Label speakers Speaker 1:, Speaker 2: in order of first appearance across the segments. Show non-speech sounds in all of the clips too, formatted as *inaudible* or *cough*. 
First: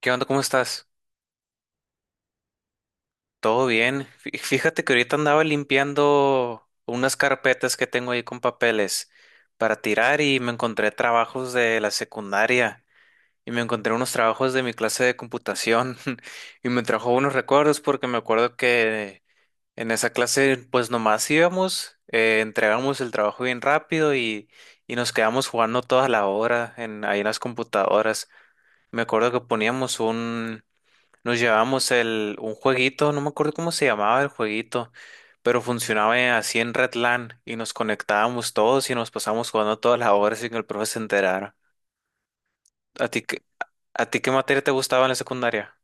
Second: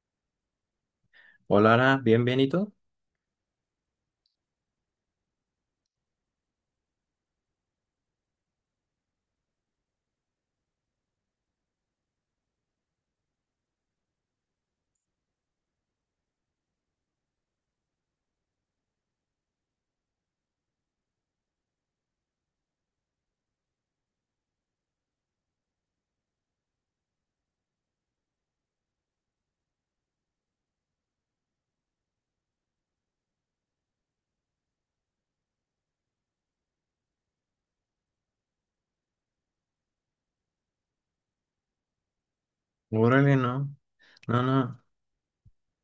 Speaker 1: ¿Qué onda? ¿Cómo estás?
Speaker 2: Hola, Ara, bien, bien, ¿y tú?
Speaker 1: ¿Todo bien? Fíjate que ahorita andaba limpiando unas carpetas que tengo ahí con papeles para tirar y me encontré trabajos de la secundaria y me encontré unos trabajos de mi clase de computación *laughs* y me trajo unos recuerdos porque me acuerdo que en esa clase pues nomás íbamos, entregamos el trabajo bien rápido y nos quedamos jugando toda la hora ahí en las computadoras. Me acuerdo que poníamos un... Nos llevamos un jueguito, no me acuerdo cómo se llamaba el jueguito, pero funcionaba así en Redland y nos conectábamos todos y nos pasamos jugando todas las horas sin que el profe se enterara. ¿A ti,
Speaker 2: Órale,
Speaker 1: qué-
Speaker 2: no.
Speaker 1: ¿A ti qué
Speaker 2: No,
Speaker 1: materia te
Speaker 2: no.
Speaker 1: gustaba en la secundaria?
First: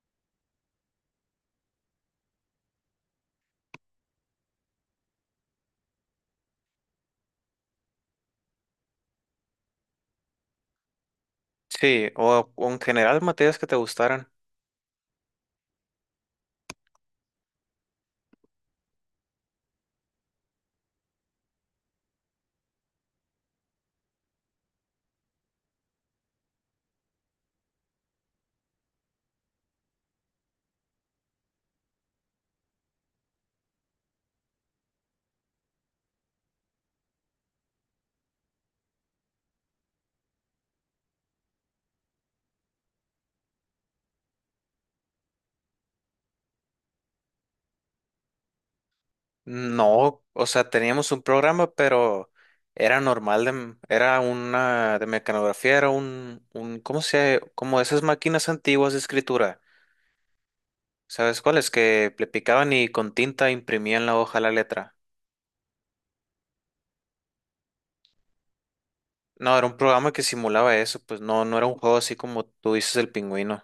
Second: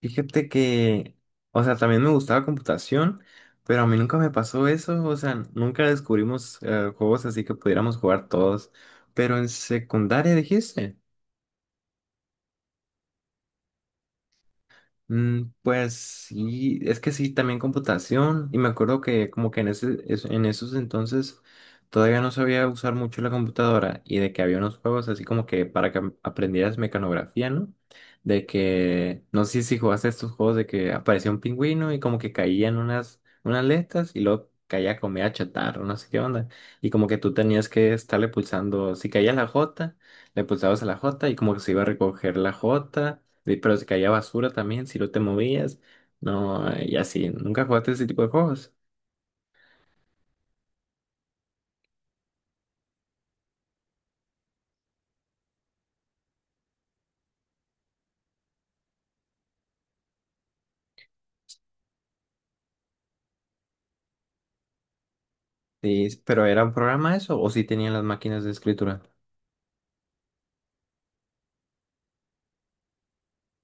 Speaker 2: Fíjate que, o sea, también me gustaba computación, pero a mí nunca me pasó eso, o sea, nunca descubrimos juegos así que pudiéramos jugar todos. Pero en secundaria dijiste.
Speaker 1: Sí, o en general materias que te gustaran.
Speaker 2: Mm, pues sí, es que sí, también computación. Y me acuerdo que como que en esos entonces todavía no sabía usar mucho la computadora y de que había unos juegos así como que para que aprendieras mecanografía, ¿no? De que, no sé si jugaste estos juegos de que aparecía un pingüino y como que caían unas letras y luego caía comida chatarra, no sé qué onda. Y como que tú tenías que estarle pulsando, si caía la J, le pulsabas a la J y como que se iba a recoger la J. Sí, pero se caía basura también si no te movías. No, y así. Nunca jugaste ese tipo de juegos.
Speaker 1: No, o sea, teníamos un programa, pero era normal, de, era una de mecanografía, era un, ¿cómo se, como esas máquinas antiguas de escritura? ¿Sabes cuál? Es que le picaban y con tinta imprimían la hoja la letra.
Speaker 2: Sí, pero ¿era un programa eso? ¿O sí tenían las máquinas de escritura?
Speaker 1: No, era un programa que simulaba eso, pues no, no era un juego así como tú dices el pingüino.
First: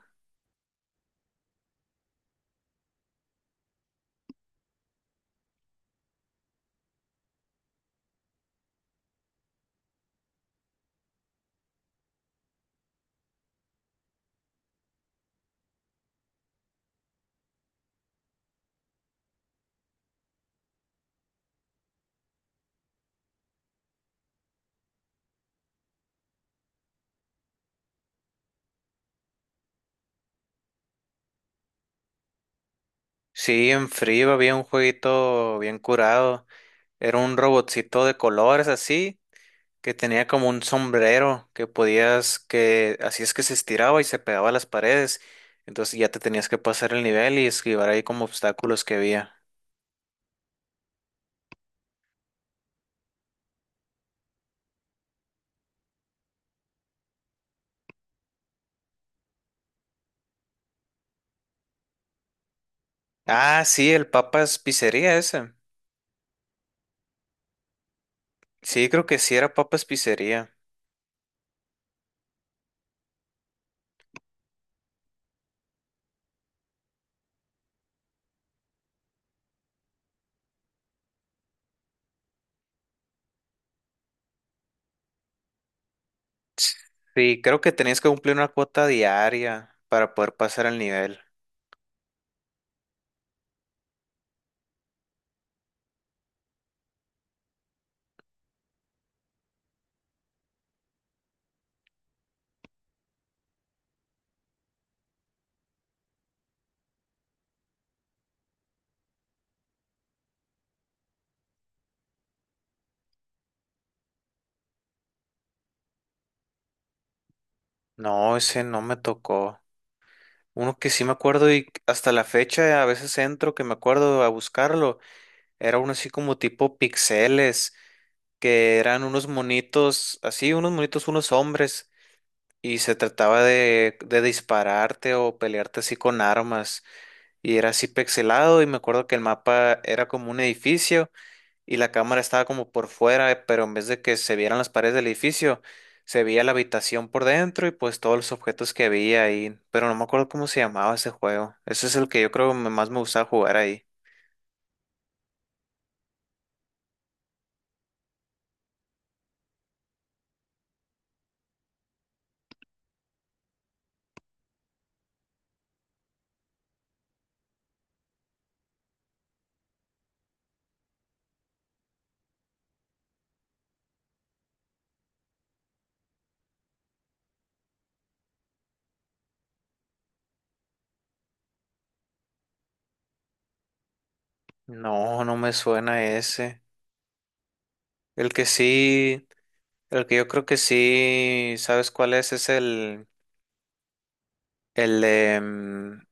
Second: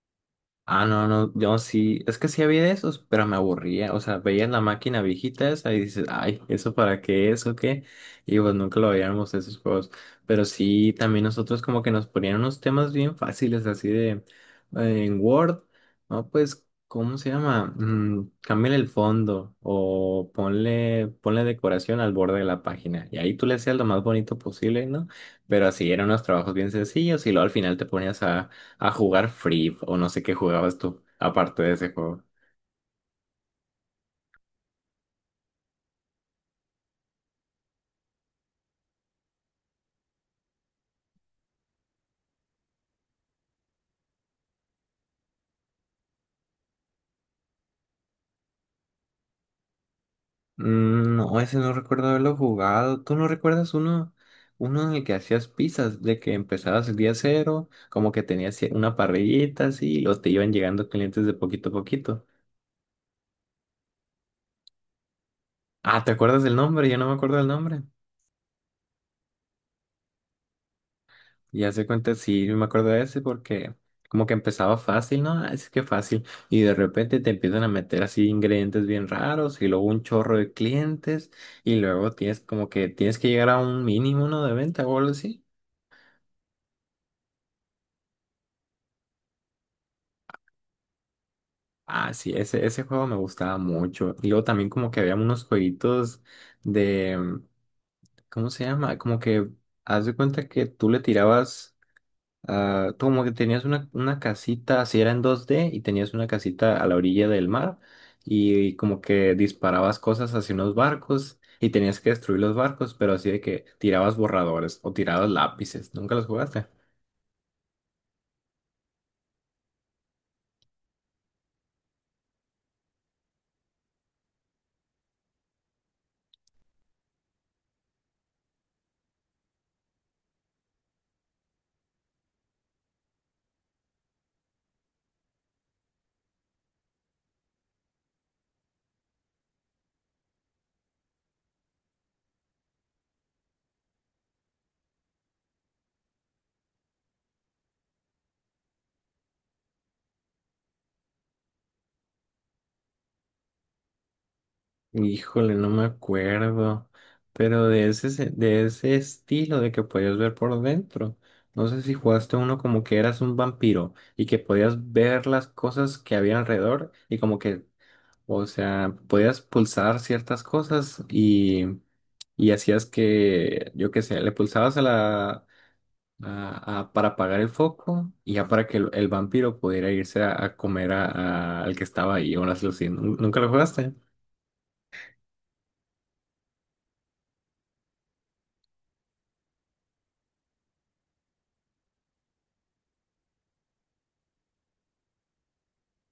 Speaker 2: Ah, no, no, yo sí, es que sí había de esos, pero me aburría, o sea, veías la máquina viejita esa y dices, ay, ¿eso para qué es o qué? Y pues nunca lo veíamos esos juegos, pero sí, también nosotros como que nos ponían unos temas bien fáciles, así de, en Word, no, pues, ¿cómo se llama? Mm, cámbiale el fondo o ponle decoración al borde de la página y ahí tú le hacías lo más bonito posible, ¿no? Pero así eran unos trabajos bien sencillos y luego al final te ponías a jugar Free o no sé qué jugabas tú, aparte de ese juego.
Speaker 1: Sí, en frío había un jueguito bien curado. Era un robotcito de colores así, que tenía como un sombrero que podías, que así es que se estiraba y se pegaba a las paredes. Entonces ya te tenías que pasar el nivel y esquivar ahí como obstáculos que había.
Speaker 2: Mm, no, ese no recuerdo haberlo jugado. ¿Tú no recuerdas uno en el que hacías pizzas, de que empezabas el día cero, como que tenías una parrillita así, y te iban llegando clientes de poquito a poquito?
Speaker 1: Ah, sí, el Papas Pizzería ese.
Speaker 2: Ah, ¿te acuerdas del nombre? Yo no me acuerdo del nombre.
Speaker 1: Sí, creo que sí era Papas Pizzería.
Speaker 2: Ya se cuenta, sí, yo me acuerdo de ese porque como que empezaba fácil, ¿no? Ah, es que fácil. Y de repente te empiezan a meter así ingredientes bien raros y luego un chorro de clientes y luego tienes como que tienes que llegar a un mínimo, ¿no? De venta o algo así.
Speaker 1: Sí, creo que tenías que cumplir una cuota diaria para poder pasar el nivel.
Speaker 2: Ah, sí, ese juego me gustaba mucho. Y luego también como que había unos jueguitos de, ¿cómo se llama? Como que haz de cuenta que tú le tirabas. Ah, como que tenías una casita, así era en 2D, y tenías una casita a la orilla del mar, y, como que disparabas cosas hacia unos barcos, y tenías que destruir los barcos, pero así de que tirabas borradores o tirabas lápices. ¿Nunca los jugaste?
Speaker 1: No, ese no me tocó. Uno que sí me acuerdo y hasta la fecha a veces entro que me acuerdo a buscarlo. Era uno así como tipo pixeles, que eran unos monitos, así unos monitos, unos hombres, y se trataba de dispararte o pelearte así con armas. Y era así pixelado y me acuerdo que el mapa era como un edificio y la cámara estaba como por fuera, pero en vez de que se vieran las paredes del edificio, se veía la habitación por dentro y pues todos los objetos que había ahí, pero no me acuerdo cómo se llamaba ese juego. Ese es el que yo creo que más me gustaba jugar ahí.
Speaker 2: Híjole, no me acuerdo. Pero de ese estilo de que podías ver por dentro. No sé si jugaste uno como que eras un vampiro y que podías ver las cosas que había alrededor y como que, o sea, podías pulsar ciertas cosas y hacías que, yo qué sé, le pulsabas a la para apagar el foco y ya para que el vampiro pudiera irse a comer al que estaba ahí o las luces. ¿Nun- ¿Nunca lo jugaste?
Speaker 1: No, no me suena ese. El que sí, el que yo creo que sí, ¿sabes cuál es? Es el, em,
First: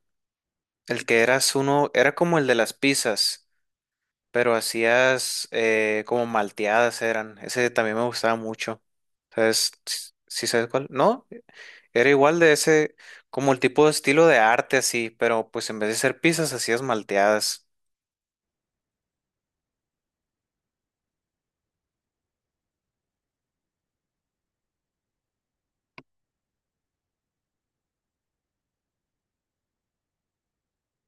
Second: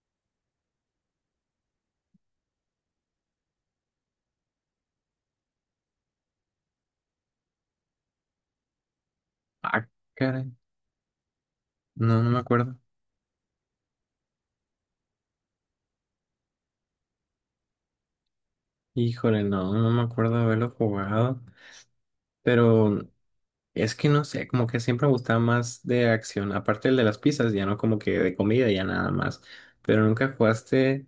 Speaker 1: el que eras uno, era como el de las pizzas, pero hacías como malteadas eran. Ese también me gustaba mucho. ¿Sabes?
Speaker 2: Ah,
Speaker 1: ¿Sí
Speaker 2: caray.
Speaker 1: sabes cuál? No, era
Speaker 2: No, no me
Speaker 1: igual de
Speaker 2: acuerdo.
Speaker 1: ese, como el tipo de estilo de arte así, pero pues en vez de hacer pizzas hacías malteadas.
Speaker 2: Híjole, no, no me acuerdo de haberlo jugado. Pero es que no sé, como que siempre me gustaba más de acción. Aparte el de las pizzas, ya no como que de comida, ya nada más. Pero nunca jugaste,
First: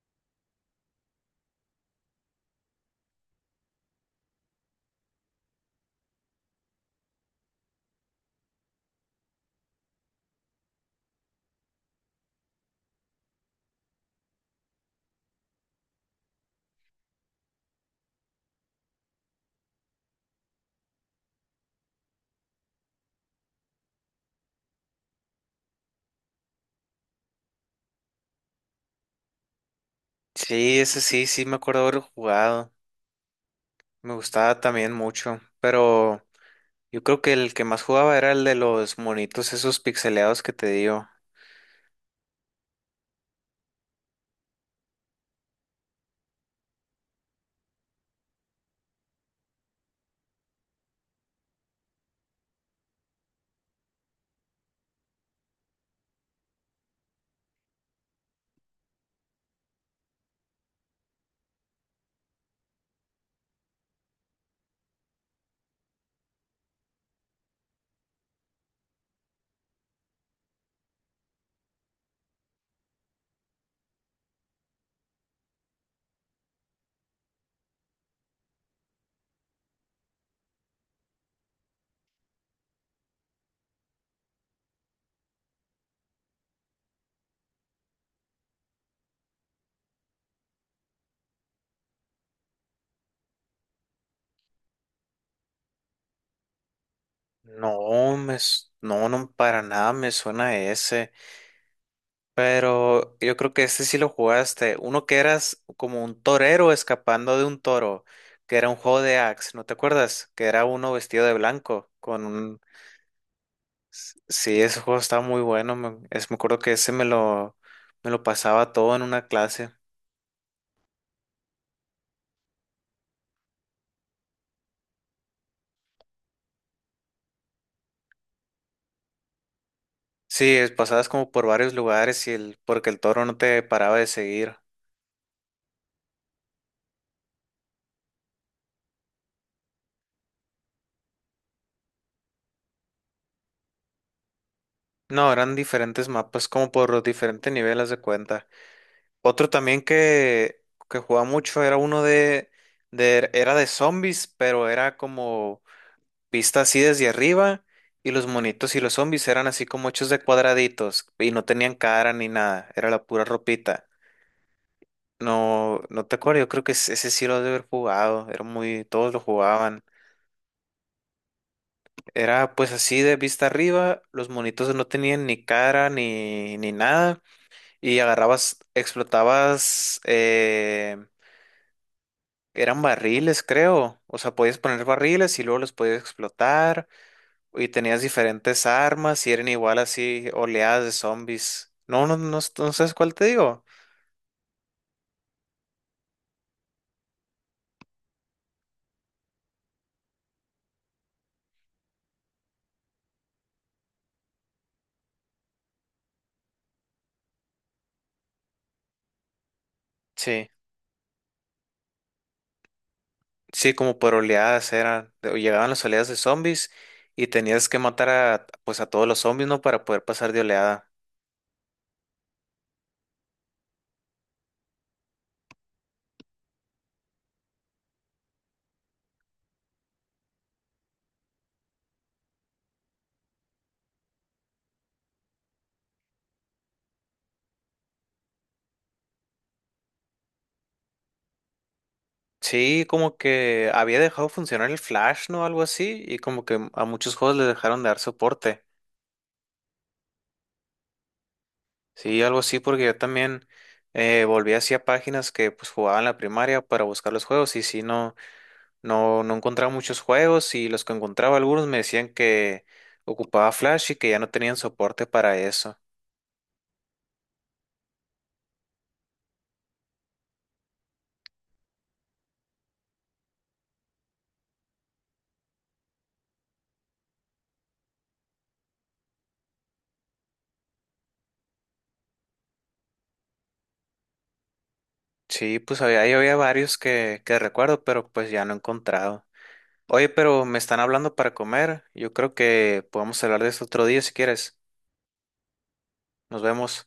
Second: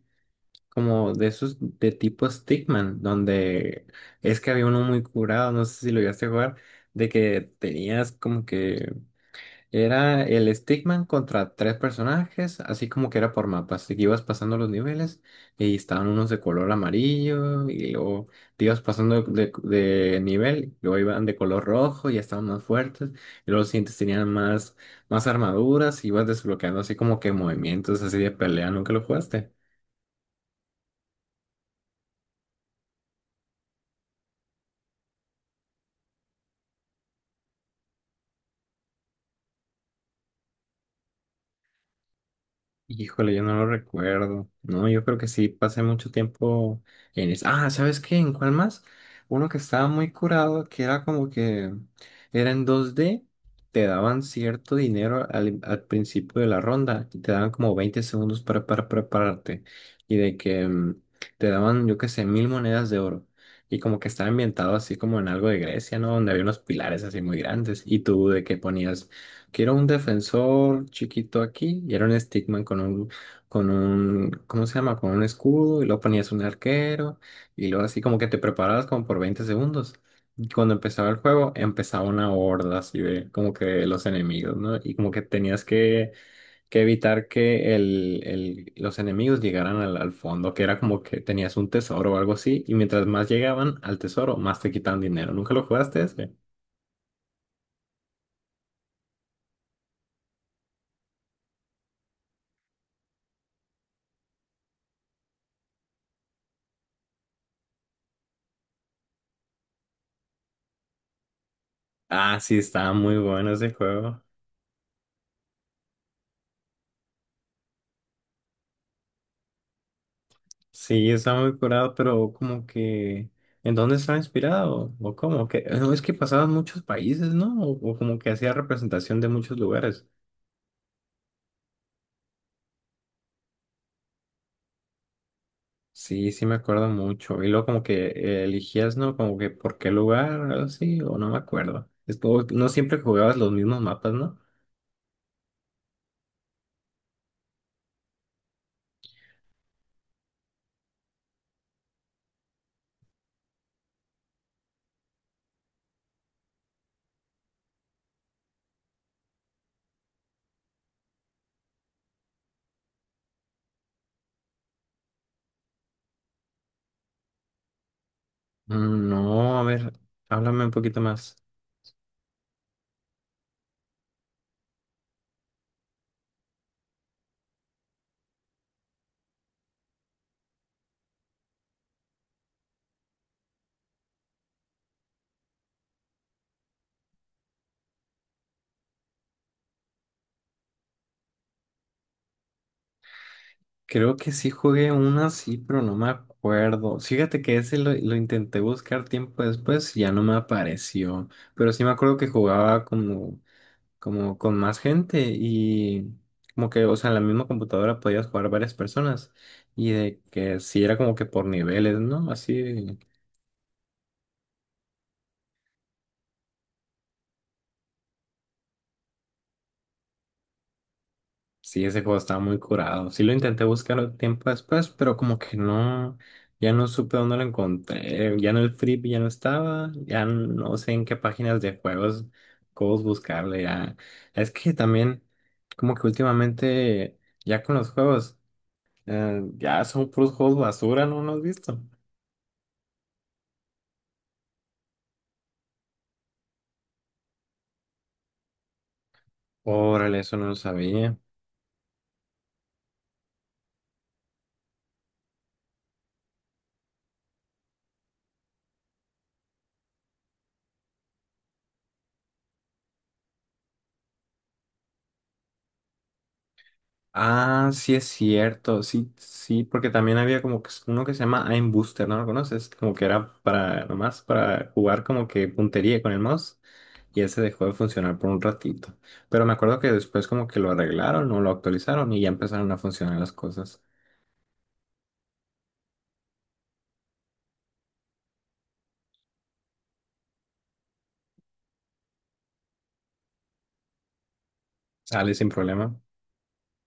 Speaker 2: como de esos de tipo Stickman, donde es que había uno muy curado, no sé si lo llegaste a jugar, de que tenías como que era el Stickman contra tres personajes, así como que era por mapas, y que ibas pasando los niveles y estaban unos de color amarillo y luego te ibas pasando de nivel, luego iban de color rojo y ya estaban más fuertes, y luego los siguientes tenían más armaduras y ibas desbloqueando así como que movimientos así de pelea, ¿nunca lo jugaste?
Speaker 1: Sí, ese sí, sí me acuerdo haber jugado. Me gustaba también mucho, pero yo creo que el que más jugaba era el de los monitos esos pixeleados que te digo.
Speaker 2: Híjole, yo no lo recuerdo. No, yo creo que sí pasé mucho tiempo en eso. Ah, ¿sabes qué? ¿En cuál más? Uno que estaba muy curado, que era como que era en 2D te daban cierto dinero al, al principio de la ronda y te daban como 20 segundos para prepararte. Y de que te daban, yo qué sé, 1000 monedas de oro. Y como que estaba ambientado así como en algo de Grecia, ¿no? Donde había unos pilares así muy grandes. Y tú de que ponías, quiero un defensor chiquito aquí y era un stickman con un, ¿cómo se llama? Con un escudo y luego ponías un arquero y luego así como que te preparabas como por 20 segundos. Y cuando empezaba el juego empezaba una horda así de como que de los enemigos, ¿no? Y como que tenías que evitar que el, los enemigos llegaran al fondo, que era como que tenías un tesoro o algo así y mientras más llegaban al tesoro, más te quitaban dinero. ¿Nunca lo jugaste ese?
Speaker 1: No, no, no, para nada me suena ese. Pero yo creo que este sí lo jugaste. Uno que eras como un torero escapando de un toro, que era un juego de Axe, ¿no te acuerdas? Que era uno vestido de blanco con
Speaker 2: Ah, sí,
Speaker 1: un...
Speaker 2: estaba muy bueno ese juego.
Speaker 1: Sí, ese juego estaba muy bueno. Me acuerdo que ese me lo pasaba todo en una clase.
Speaker 2: Sí, está muy curado, pero como que ¿en dónde está inspirado? ¿O cómo? Que no es que pasaban muchos países, ¿no? O como que hacía representación de muchos lugares.
Speaker 1: Sí, pasabas como por varios lugares y el, porque el toro no te paraba de seguir.
Speaker 2: Sí, sí me acuerdo mucho. Y luego como que elegías, ¿no? Como que por qué lugar, algo así, o no me acuerdo. Es como, no siempre jugabas los mismos mapas, ¿no?
Speaker 1: No, eran diferentes mapas, como por los diferentes niveles de cuenta. Otro también que jugaba mucho era uno de, era de zombies, pero era como vista así desde arriba y los monitos y los zombies eran así como hechos de cuadraditos y no tenían cara ni nada, era la pura ropita. No, no te acuerdo, yo creo que ese sí lo has de haber jugado, era muy,
Speaker 2: Mm,
Speaker 1: todos lo
Speaker 2: no, a
Speaker 1: jugaban.
Speaker 2: ver, háblame un poquito más.
Speaker 1: Era pues así de vista arriba, los monitos no tenían ni cara ni nada y agarrabas, explotabas eran barriles, creo. O sea, podías poner barriles y luego los podías explotar. Y tenías diferentes armas y eran igual así oleadas de zombies. No, no sabes cuál te digo.
Speaker 2: Creo que sí jugué una, sí, pero no me acuerdo. Fíjate que ese lo intenté buscar tiempo después y ya no me apareció. Pero sí me acuerdo que jugaba como con más gente y como que, o sea, en la misma computadora podías jugar varias personas y de
Speaker 1: Sí,
Speaker 2: que sí era como que por niveles, ¿no? Así.
Speaker 1: sí, como por oleadas eran. O llegaban las oleadas de zombies y tenías que matar a, pues a todos los zombies, ¿no? Para poder pasar de oleada.
Speaker 2: Sí, ese juego estaba muy curado. Sí lo intenté buscar un tiempo después, pero como que no, ya no supe dónde lo encontré. Ya en el Flip ya no estaba, ya no sé en qué páginas de juegos, juegos buscarle. Ya. Es que también, como que últimamente, ya con los juegos, ya son puros juegos basura, ¿no? ¿No has visto?
Speaker 1: Sí, como que había dejado funcionar el Flash, ¿no? Algo así. Y como que a muchos juegos les dejaron de dar soporte.
Speaker 2: Órale, eso no lo sabía.
Speaker 1: Sí, algo así, porque yo también volví hacia páginas que pues jugaba en la primaria para buscar los juegos y sí, no, no, no encontraba muchos juegos y los que encontraba algunos me decían que ocupaba Flash y que ya no tenían soporte para eso.
Speaker 2: Ah, sí es cierto, sí, sí, porque también había como que uno que se llama Aim Booster, ¿no lo conoces? Como que era para, nomás para jugar como que puntería con el mouse y ese dejó de funcionar por un ratito. Pero me acuerdo que después como que lo arreglaron o lo actualizaron y ya empezaron a funcionar las cosas.
Speaker 1: Sí, pues había, ahí había varios que recuerdo, pero pues ya no he encontrado. Oye, pero me están hablando para comer. Yo creo que podemos hablar de esto otro día si quieres.
Speaker 2: Sale sin problema.
Speaker 1: Nos vemos.